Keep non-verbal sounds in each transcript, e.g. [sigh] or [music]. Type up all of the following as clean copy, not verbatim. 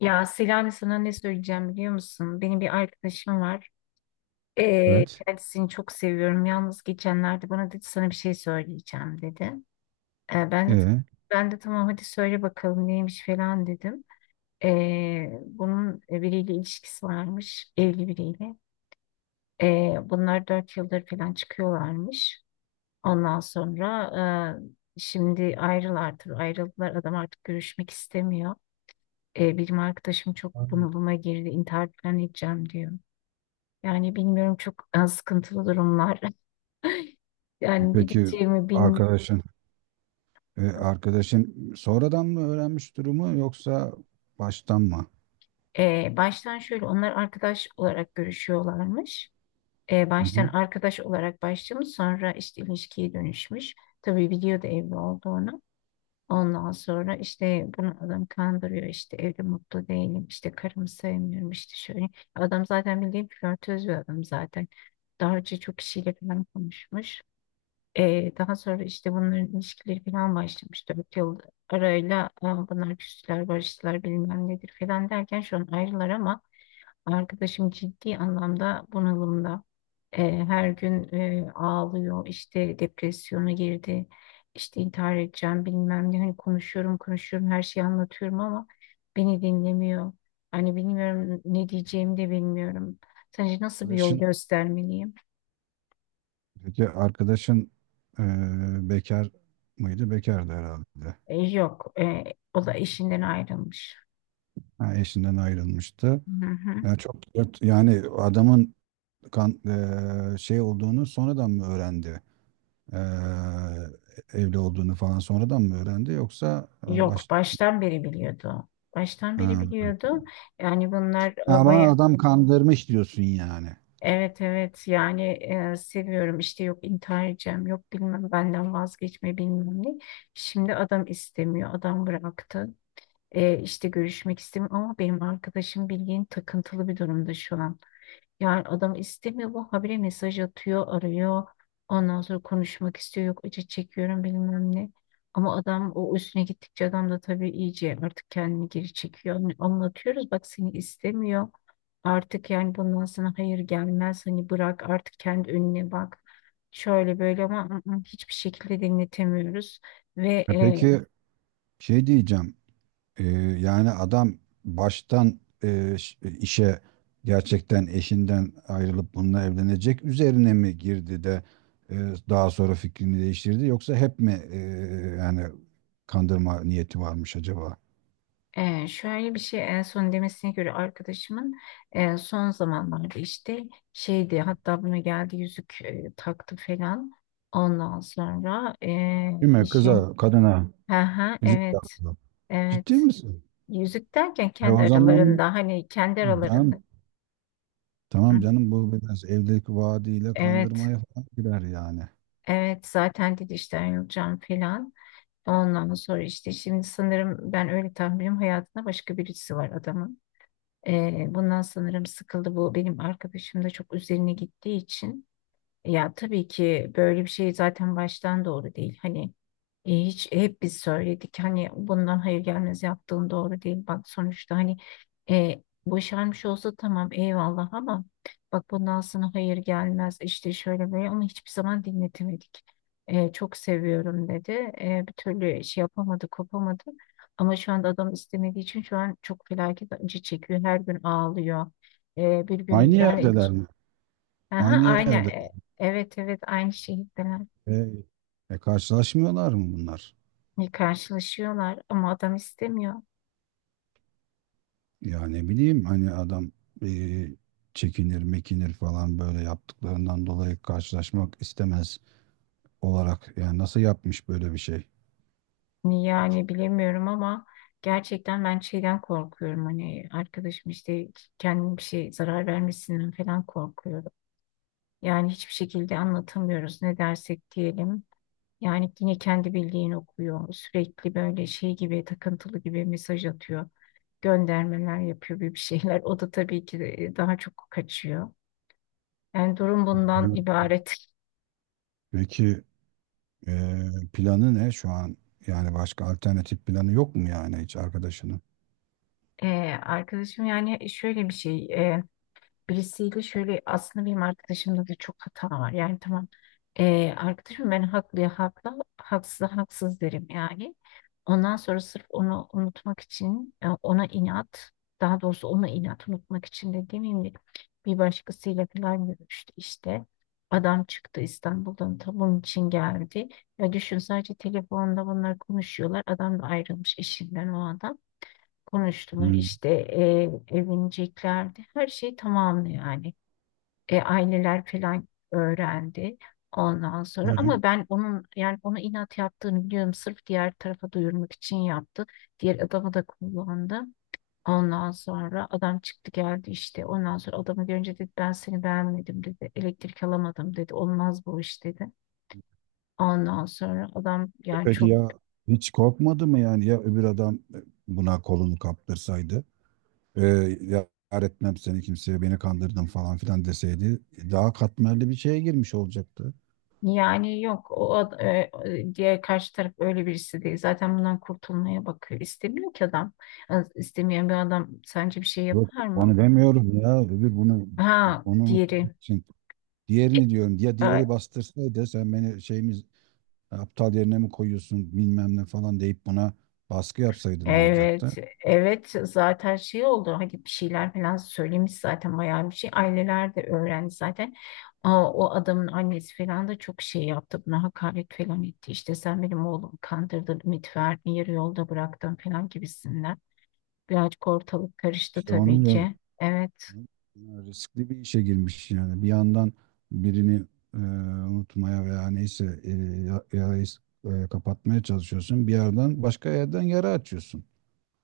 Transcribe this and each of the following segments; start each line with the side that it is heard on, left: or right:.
left: Ya Selami, sana ne söyleyeceğim biliyor musun? Benim bir arkadaşım var.
right: Evet.
left: Kendisini çok seviyorum. Yalnız geçenlerde bana dedi sana bir şey söyleyeceğim dedi. Ee, ben de
right: Ee,
left: ben de tamam hadi söyle bakalım neymiş falan dedim. Bunun biriyle ilişkisi varmış. Evli biriyle. Bunlar 4 yıldır falan çıkıyorlarmış. Ondan sonra şimdi ayrılardır. Ayrıldılar. Adam artık görüşmek istemiyor. Benim arkadaşım çok
right: Aynen.
left: bunalıma girdi, intihar falan edeceğim diyor. Yani bilmiyorum, çok sıkıntılı durumlar. [laughs] Yani ne
right: peki
left: diyeceğimi bilmiyorum.
right: arkadaşın e, arkadaşın sonradan mı öğrenmiş durumu yoksa baştan mı?
left: Baştan şöyle, onlar arkadaş olarak görüşüyorlarmış.
right: Hı
left: Baştan
right: hı.
left: arkadaş olarak başlamış, sonra işte ilişkiye dönüşmüş. Tabii biliyordu evli olduğunu. Ondan sonra işte bunu adam kandırıyor, işte evde mutlu değilim, işte karımı sevmiyorum, işte şöyle. Adam zaten bildiğin flörtöz bir adam zaten. Daha önce çok kişiyle falan konuşmuş. Daha sonra işte bunların ilişkileri falan başlamış. 4 yıl arayla, aa, bunlar küstüler, barıştılar, bilmem nedir falan derken şu an ayrılar, ama arkadaşım ciddi anlamda bunalımda. Ee, Her gün ağlıyor, işte depresyona girdi, işte intihar edeceğim, bilmem ne. Hani konuşuyorum, konuşuyorum, her şeyi anlatıyorum ama beni dinlemiyor. Hani bilmiyorum, ne diyeceğimi de bilmiyorum. Sence nasıl bir yol
right: Arkadaşın
left: göstermeliyim?
right: peki arkadaşın e, bekar mıydı? Bekardı herhalde.
left: Yok, o da eşinden ayrılmış.
right: Ha, eşinden ayrılmıştı.
left: Hı hı.
right: Yani çok yani adamın kan, e, şey olduğunu sonradan mı öğrendi? E, Evli olduğunu falan sonradan mı öğrendi yoksa e,
left: Yok,
right: baş
left: baştan beri biliyordu. Baştan beri
right: ha.
left: biliyordu. Yani bunlar
right: Ama
left: baya,
right: adam kandırmış diyorsun yani.
left: evet, evet, yani, seviyorum işte, yok intihar edeceğim, yok bilmem benden vazgeçme, bilmem ne. Şimdi adam istemiyor, adam bıraktı. İşte görüşmek istemiyor ama benim arkadaşım bildiğin takıntılı bir durumda şu an. Yani adam istemiyor, bu habire mesaj atıyor, arıyor. Ondan sonra konuşmak istiyor. Yok, acı çekiyorum, bilmem ne. Ama adam, o üstüne gittikçe adam da tabii iyice artık kendini geri çekiyor. Hani anlatıyoruz, bak, seni istemiyor. Artık yani bundan sana hayır gelmez. Hani bırak artık, kendi önüne bak. Şöyle böyle ama hiçbir şekilde dinletemiyoruz. Ve
right: Peki, şey diyeceğim. e, Yani adam baştan işe gerçekten eşinden ayrılıp bununla evlenecek üzerine mi girdi de e, daha sonra fikrini değiştirdi yoksa hep mi yani kandırma niyeti varmış acaba?
left: Şöyle bir şey, en son demesine göre arkadaşımın, son zamanlarda işte, şeydi, hatta buna geldi, yüzük taktı falan. Ondan sonra,
right: Değil mi?
left: işin,
right: Kıza, kadına
left: ha,
right: yüzük
left: evet,
right: taktı. Ciddi
left: evet,
right: misin?
left: yüzük derken
right: E
left: kendi
right: o zaman
left: aralarında, hani kendi aralarında.
right: canım, tamam
left: Hı,
right: canım, bu biraz evdeki vaadiyle
left: evet,
right: kandırmaya falan girer yani.
left: evet, zaten dedi işte ayrılacağım falan. Ondan sonra işte, şimdi sanırım, ben öyle tahminim, hayatında başka birisi var adamın. Bundan sanırım sıkıldı. Bu benim arkadaşım da çok üzerine gittiği için. Ya tabii ki böyle bir şey zaten baştan doğru değil. Hani hiç, hep biz söyledik, hani bundan hayır gelmez, yaptığın doğru değil. Bak sonuçta, hani boşanmış olsa tamam, eyvallah, ama bak bundan sana hayır gelmez, işte şöyle böyle, onu hiçbir zaman dinletemedik. Çok seviyorum dedi. Bir türlü şey yapamadı, kopamadı. Ama şu anda adam istemediği için şu an çok felaket acı çekiyor. Her gün ağlıyor. Bir
right: Aynı
left: gün yani...
right: yerdeler mi?
left: Aha,
right: Aynı
left: aynı.
right: yerde.
left: Evet, evet, aynı şehirdeler.
right: E, Karşılaşmıyorlar mı bunlar?
left: Karşılaşıyorlar ama adam istemiyor.
right: Ya ne bileyim, hani adam e, çekinir mekinir falan, böyle yaptıklarından dolayı karşılaşmak istemez olarak. Yani nasıl yapmış böyle bir şey?
left: Niye yani bilemiyorum ama gerçekten ben şeyden korkuyorum. Hani arkadaşım işte kendine bir şey zarar vermesinden falan korkuyorum. Yani hiçbir şekilde anlatamıyoruz, ne dersek diyelim. Yani yine kendi bildiğini okuyor. Sürekli böyle şey gibi, takıntılı gibi mesaj atıyor. Göndermeler yapıyor, bir şeyler. O da tabii ki de, daha çok kaçıyor. Yani durum bundan
right: Hı.
left: ibaret.
right: Peki, planı ne şu an? Yani başka alternatif planı yok mu yani, hiç arkadaşının?
left: Arkadaşım yani, şöyle bir şey, birisiyle şöyle, aslında benim arkadaşımda da çok hata var yani, tamam, arkadaşım, ben haklıya haklı, haksız haksız derim yani. Ondan sonra sırf onu unutmak için, ona inat, daha doğrusu ona inat unutmak için de demeyeyim de, bir başkasıyla falan görüştü işte. Adam çıktı İstanbul'dan, ta bunun için geldi. Ya düşün, sadece telefonda bunlar konuşuyorlar. Adam da ayrılmış eşinden, o adam konuştunuz
right: Hmm.
left: işte, evleneceklerdi. Her şey tamamdı yani. Aileler falan öğrendi ondan sonra,
right: Evet.
left: ama ben onun, yani onu inat yaptığını biliyorum. Sırf diğer tarafa duyurmak için yaptı. Diğer adamı da kullandı. Ondan sonra adam çıktı geldi işte. Ondan sonra adamı görünce dedi ben seni beğenmedim dedi. Elektrik alamadım dedi. Olmaz bu iş dedi. Ondan sonra adam yani
right: Peki
left: çok...
right: ya hiç korkmadı mı yani, ya öbür adam buna kolunu kaptırsaydı? Ee, ya etmem seni kimseye, beni kandırdın falan filan deseydi, daha katmerli bir şeye girmiş olacaktı.
left: Yani yok, o ad- e, e, diğer karşı taraf öyle birisi değil. Zaten bundan kurtulmaya bakıyor. İstemiyor ki adam. İstemeyen bir adam sence bir şey
right: Yok,
left: yapar mı?
right: onu demiyorum ya. Öbür bunu,
left: Ha,
right: onu unuttuğum
left: diğeri.
right: için. Diğerini diyorum. Ya
left: E,
right: diğeri bastırsaydı sen beni, şeyimiz, aptal yerine mi koyuyorsun bilmem ne falan deyip buna baskı yapsaydı ne
left: Evet,
right: olacaktı?
left: evet, zaten şey oldu. Hani bir şeyler falan söylemiş zaten, bayağı bir şey. Aileler de öğrendi zaten. Aa, o adamın annesi falan da çok şey yaptı. Buna hakaret falan etti. İşte sen benim oğlumu kandırdın, ümit verdin, yarı yolda bıraktın falan gibisinden. Birazcık ortalık karıştı
right: İşte
left: tabii
right: onu da.
left: ki. Evet,
right: Yani riskli bir işe girmiş yani. Bir yandan birini e, unutmaya veya neyse yarayı kapatmaya çalışıyorsun. Bir yandan başka yerden yara açıyorsun.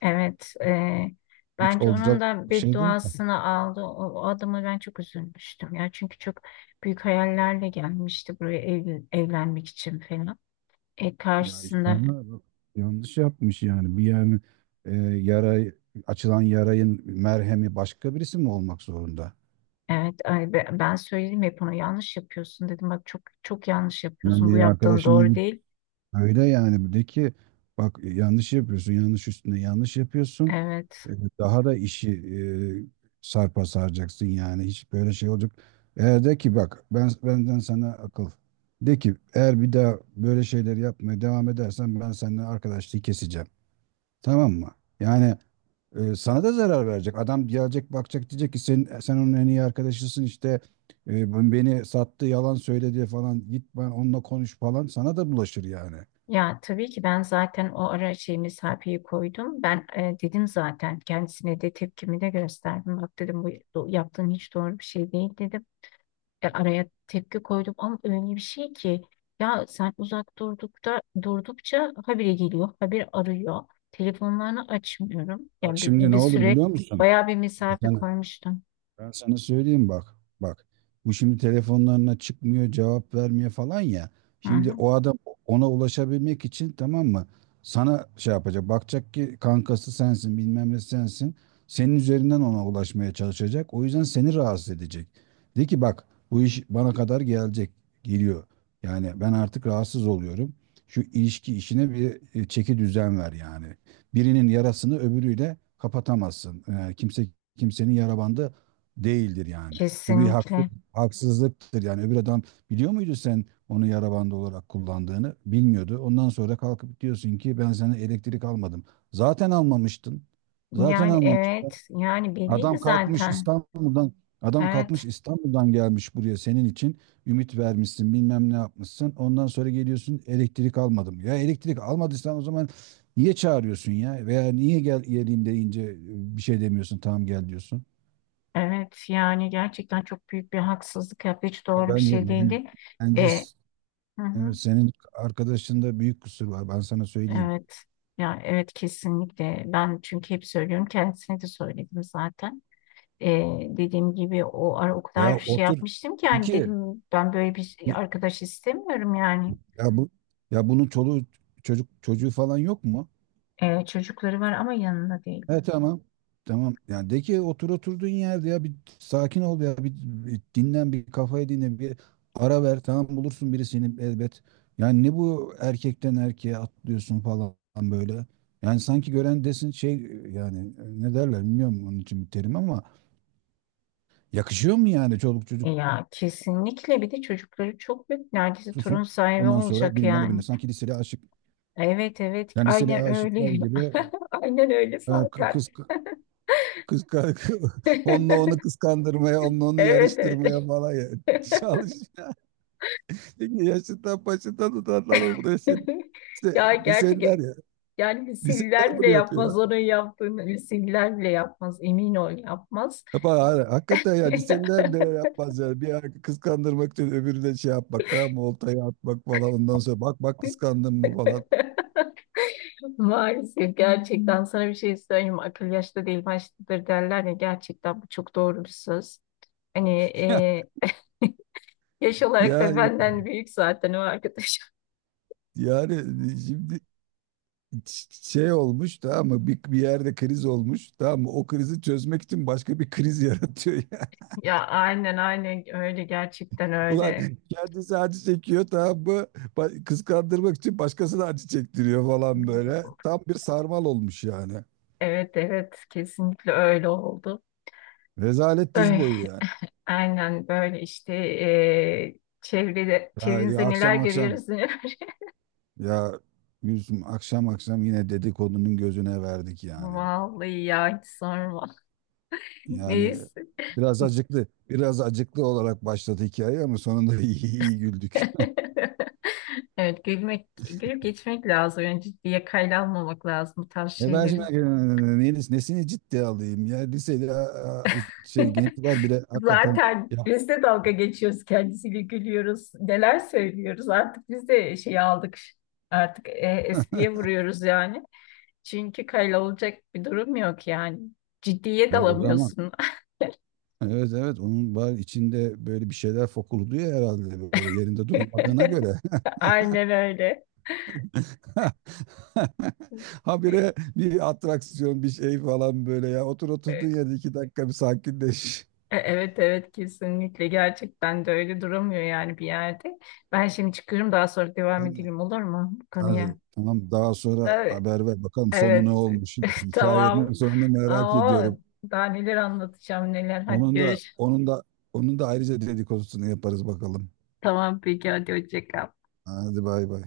left: evet.
right: Hiç
left: Bence onun
right: olacak
left: da
right: şey değil ki.
left: bedduasını aldı. O adama ben çok üzülmüştüm ya. Çünkü çok büyük hayallerle gelmişti buraya, evlenmek için falan.
right: Ya
left: Karşısında...
right: İskender, yanlış yapmış yani. Yani, yara açılan yarayın merhemi başka birisi mi olmak zorunda?
left: Evet, ben söyledim hep ona yanlış yapıyorsun dedim. Bak çok çok yanlış
right: Yani
left: yapıyorsun. Bu
right: bir
left: yaptığın
right: arkadaşına,
left: doğru değil.
right: öyle yani, bir, bak yanlış yapıyorsun, yanlış üstüne yanlış yapıyorsun.
left: Evet.
right: Ee, Daha da işi sarpa saracaksın yani, hiç böyle şey olacak. Eğer de ki bak, benden sana akıl. De ki eğer bir daha böyle şeyler yapmaya devam edersen, ben seninle arkadaşlığı keseceğim. Tamam mı? Yani, sana da zarar verecek. Adam gelecek, bakacak, diyecek ki sen onun en iyi arkadaşısın işte, beni sattı, yalan söyledi falan, git ben onunla konuş falan, sana da bulaşır yani.
left: Ya tabii ki ben zaten o ara şey mesafeyi koydum. Ben, dedim zaten, kendisine de tepkimi de gösterdim. Bak dedim, bu yaptığın hiç doğru bir şey değil dedim. Araya tepki koydum ama öyle bir şey ki, ya sen uzak durdukta durdukça habire geliyor, habire arıyor. Telefonlarını açmıyorum.
right: Bak
left: Yani bir,
right: şimdi ne
left: bir
right: olur
left: süre
right: biliyor musun?
left: bayağı bir mesafe
right: Sen,
left: koymuştum.
right: Ben sana söyleyeyim, bak. Bak. Bu şimdi telefonlarına çıkmıyor, cevap vermiyor falan ya.
left: Hı
right: Şimdi
left: hı,
right: o adam ona ulaşabilmek için, tamam mı, sana şey yapacak. Bakacak ki kankası sensin, bilmem ne sensin. Senin üzerinden ona ulaşmaya çalışacak. O yüzden seni rahatsız edecek. De ki bak, bu iş bana kadar gelecek, geliyor. Yani ben artık rahatsız oluyorum. Şu ilişki işine bir çeki düzen ver yani. Birinin yarasını öbürüyle kapatamazsın. Yani kimse kimsenin yara bandı değildir yani. Bu
left: kesinlikle.
right: haksızlıktır yani. Öbür adam biliyor muydu sen onu yara bandı olarak kullandığını? Bilmiyordu. Ondan sonra kalkıp diyorsun ki ben sana elektrik almadım. Zaten almamıştın. Zaten
left: Yani
right: almamıştın.
left: evet, yani belli
right: Adam kalkmış
left: zaten.
right: İstanbul'dan Adam kalkmış
left: Evet.
right: İstanbul'dan gelmiş buraya senin için, ümit vermişsin bilmem ne yapmışsın. Ondan sonra geliyorsun, elektrik almadım. Ya elektrik almadıysan o zaman niye çağırıyorsun ya? Veya niye gel geleyim deyince bir şey demiyorsun, tamam gel diyorsun.
left: Evet yani gerçekten çok büyük bir haksızlık yaptı. Hiç
right: Ya
left: doğru bir
right: bence,
left: şey
right: ben,
left: değildi.
right: bence
left: E,
right: s-
left: hı hı,
right: evet, senin arkadaşında büyük kusur var. Ben sana söyleyeyim.
left: evet. Ya evet, kesinlikle. Ben çünkü hep söylüyorum. Kendisine de söyledim zaten. E, Dediğim gibi o ara o
right: Ya
left: kadar şey
right: otur,
left: yapmıştım ki, yani
right: iki,
left: dedim ben böyle bir şey, arkadaş istemiyorum yani.
right: ya bu, ya bunun çoluğu çocuk çocuğu falan yok mu?
left: Çocukları var ama yanında değil.
right: He tamam. Tamam. Yani de ki otur oturduğun yerde, ya bir sakin ol, ya bir dinlen, bir kafayı dinle, bir ara ver, tamam bulursun birisini elbet. Yani ne bu erkekten erkeğe atlıyorsun falan böyle. Yani sanki gören desin, şey yani, ne derler bilmiyorum onun için bir terim, ama yakışıyor mu yani çoluk çocuk
left: Ya kesinlikle, bir de çocukları çok büyük. Neredeyse torun
right: tutsun.
left: sahibi
right: Ondan sonra
left: olacak
right: birinden öbürüne,
left: yani.
right: sanki liseli aşık.
left: Evet, evet,
right: Yani liseli
left: aynen
right: aşıklar
left: öyle.
right: gibi,
left: [laughs] Aynen öyle
right: ha,
left: zaten.
right: kız
left: [laughs]
right: kız [laughs] onunla
left: [laughs]
right: onu kıskandırmaya, onunla onu
left: Evet, evet.
right: yarıştırmaya falan ya. [laughs] Çalış. Peki yaşından başından tutarlar o buraya seni.
left: [laughs]
right: İşte
left: Ya gerçek,
right: liseliler ya.
left: yani
right: Liseliler
left: misiller bile
right: bunu
left: yapmaz
right: yapıyor.
left: onun yaptığını, misiller bile yapmaz, emin ol yapmaz.
right: Yapar, ha, hakikaten ya,
left: [laughs]
right: liseliler bile öyle yapmaz yani. Bir ara kıskandırmak için öbürüne şey yapmak, tamam mı? Oltayı atmak falan, ondan sonra bak bak kıskandın mı falan.
left: Maalesef, gerçekten sana bir şey söyleyeyim mi? Akıl yaşta değil baştadır derler ya, gerçekten bu çok doğru bir söz. Hani
right: [laughs]
left: e, yaş olarak
right: Ya
left: da benden büyük zaten o arkadaş. [laughs]
right: yani şimdi şey olmuş, tamam mı? Bir yerde kriz olmuş, tamam mı? O krizi çözmek için başka bir kriz [laughs] yaratıyor ya.
left: Ya aynen, aynen öyle, gerçekten
right: Ulan
left: öyle.
right: kendisi acı çekiyor, tamam mı? Kıskandırmak için başkasına acı çektiriyor falan böyle. Tam bir sarmal olmuş yani.
left: Evet, evet, kesinlikle öyle oldu.
right: Rezalet diz
left: Öyle.
right: boyu yani.
left: Aynen böyle işte, çevrede,
right: Ya,
left: çevrenizde neler
right: akşam akşam,
left: görüyoruz, neler.
right: ya Gülsüm, akşam akşam yine dedikodunun gözüne verdik
left: [laughs]
right: yani.
left: Vallahi ya, hiç sorma.
right: Yani
left: Neyse.
right: biraz acıklı, biraz acıklı olarak başladı hikaye ama sonunda [laughs] iyi, iyi güldük.
left: [laughs] Evet, gülmek, gülüp geçmek lazım. Yani ciddiye, kayda almamak lazım bu tarz
right: Ben şimdi
left: şeyleri.
right: nesini ciddiye alayım, ya lisede şey,
left: [laughs]
right: gençler bile hakikaten.
left: Zaten
right: ya,
left: biz de dalga geçiyoruz kendisiyle, gülüyoruz. Neler söylüyoruz, artık biz de şey aldık. Artık espriye vuruyoruz yani. Çünkü kayda olacak bir durum yok yani. Ciddiye
right: ya o zaman,
left: dalamıyorsun.
right: evet, evet, onun var içinde böyle bir şeyler fokurduyor herhalde, böyle yerinde duramadığına göre
left: [laughs] Aynen öyle.
right: [laughs]
left: E-
right: habire bir atraksiyon bir şey falan böyle, ya otur oturduğun
left: e-
right: yerde 2 dakika bir sakinleş.
left: Evet, evet, kesinlikle, gerçekten de öyle duramıyor yani bir yerde. Ben şimdi çıkıyorum, daha sonra devam
right: Aynen.
left: edelim olur mu bu
right: Ha,
left: konuya?
right: tamam, daha sonra
left: Evet,
right: haber ver bakalım sonu ne
left: evet.
right: olmuş.
left: [laughs]
right: [laughs]
left: Tamam.
right: Hikayenin sonunu merak
left: Aa,
right: ediyorum.
left: daha neler anlatacağım, neler. Hadi
right: Onun da
left: görüş.
right: onun da onun da ayrıca dedikodusunu yaparız bakalım.
left: Tamam peki, hadi hoşça kal.
right: Hadi bay bay.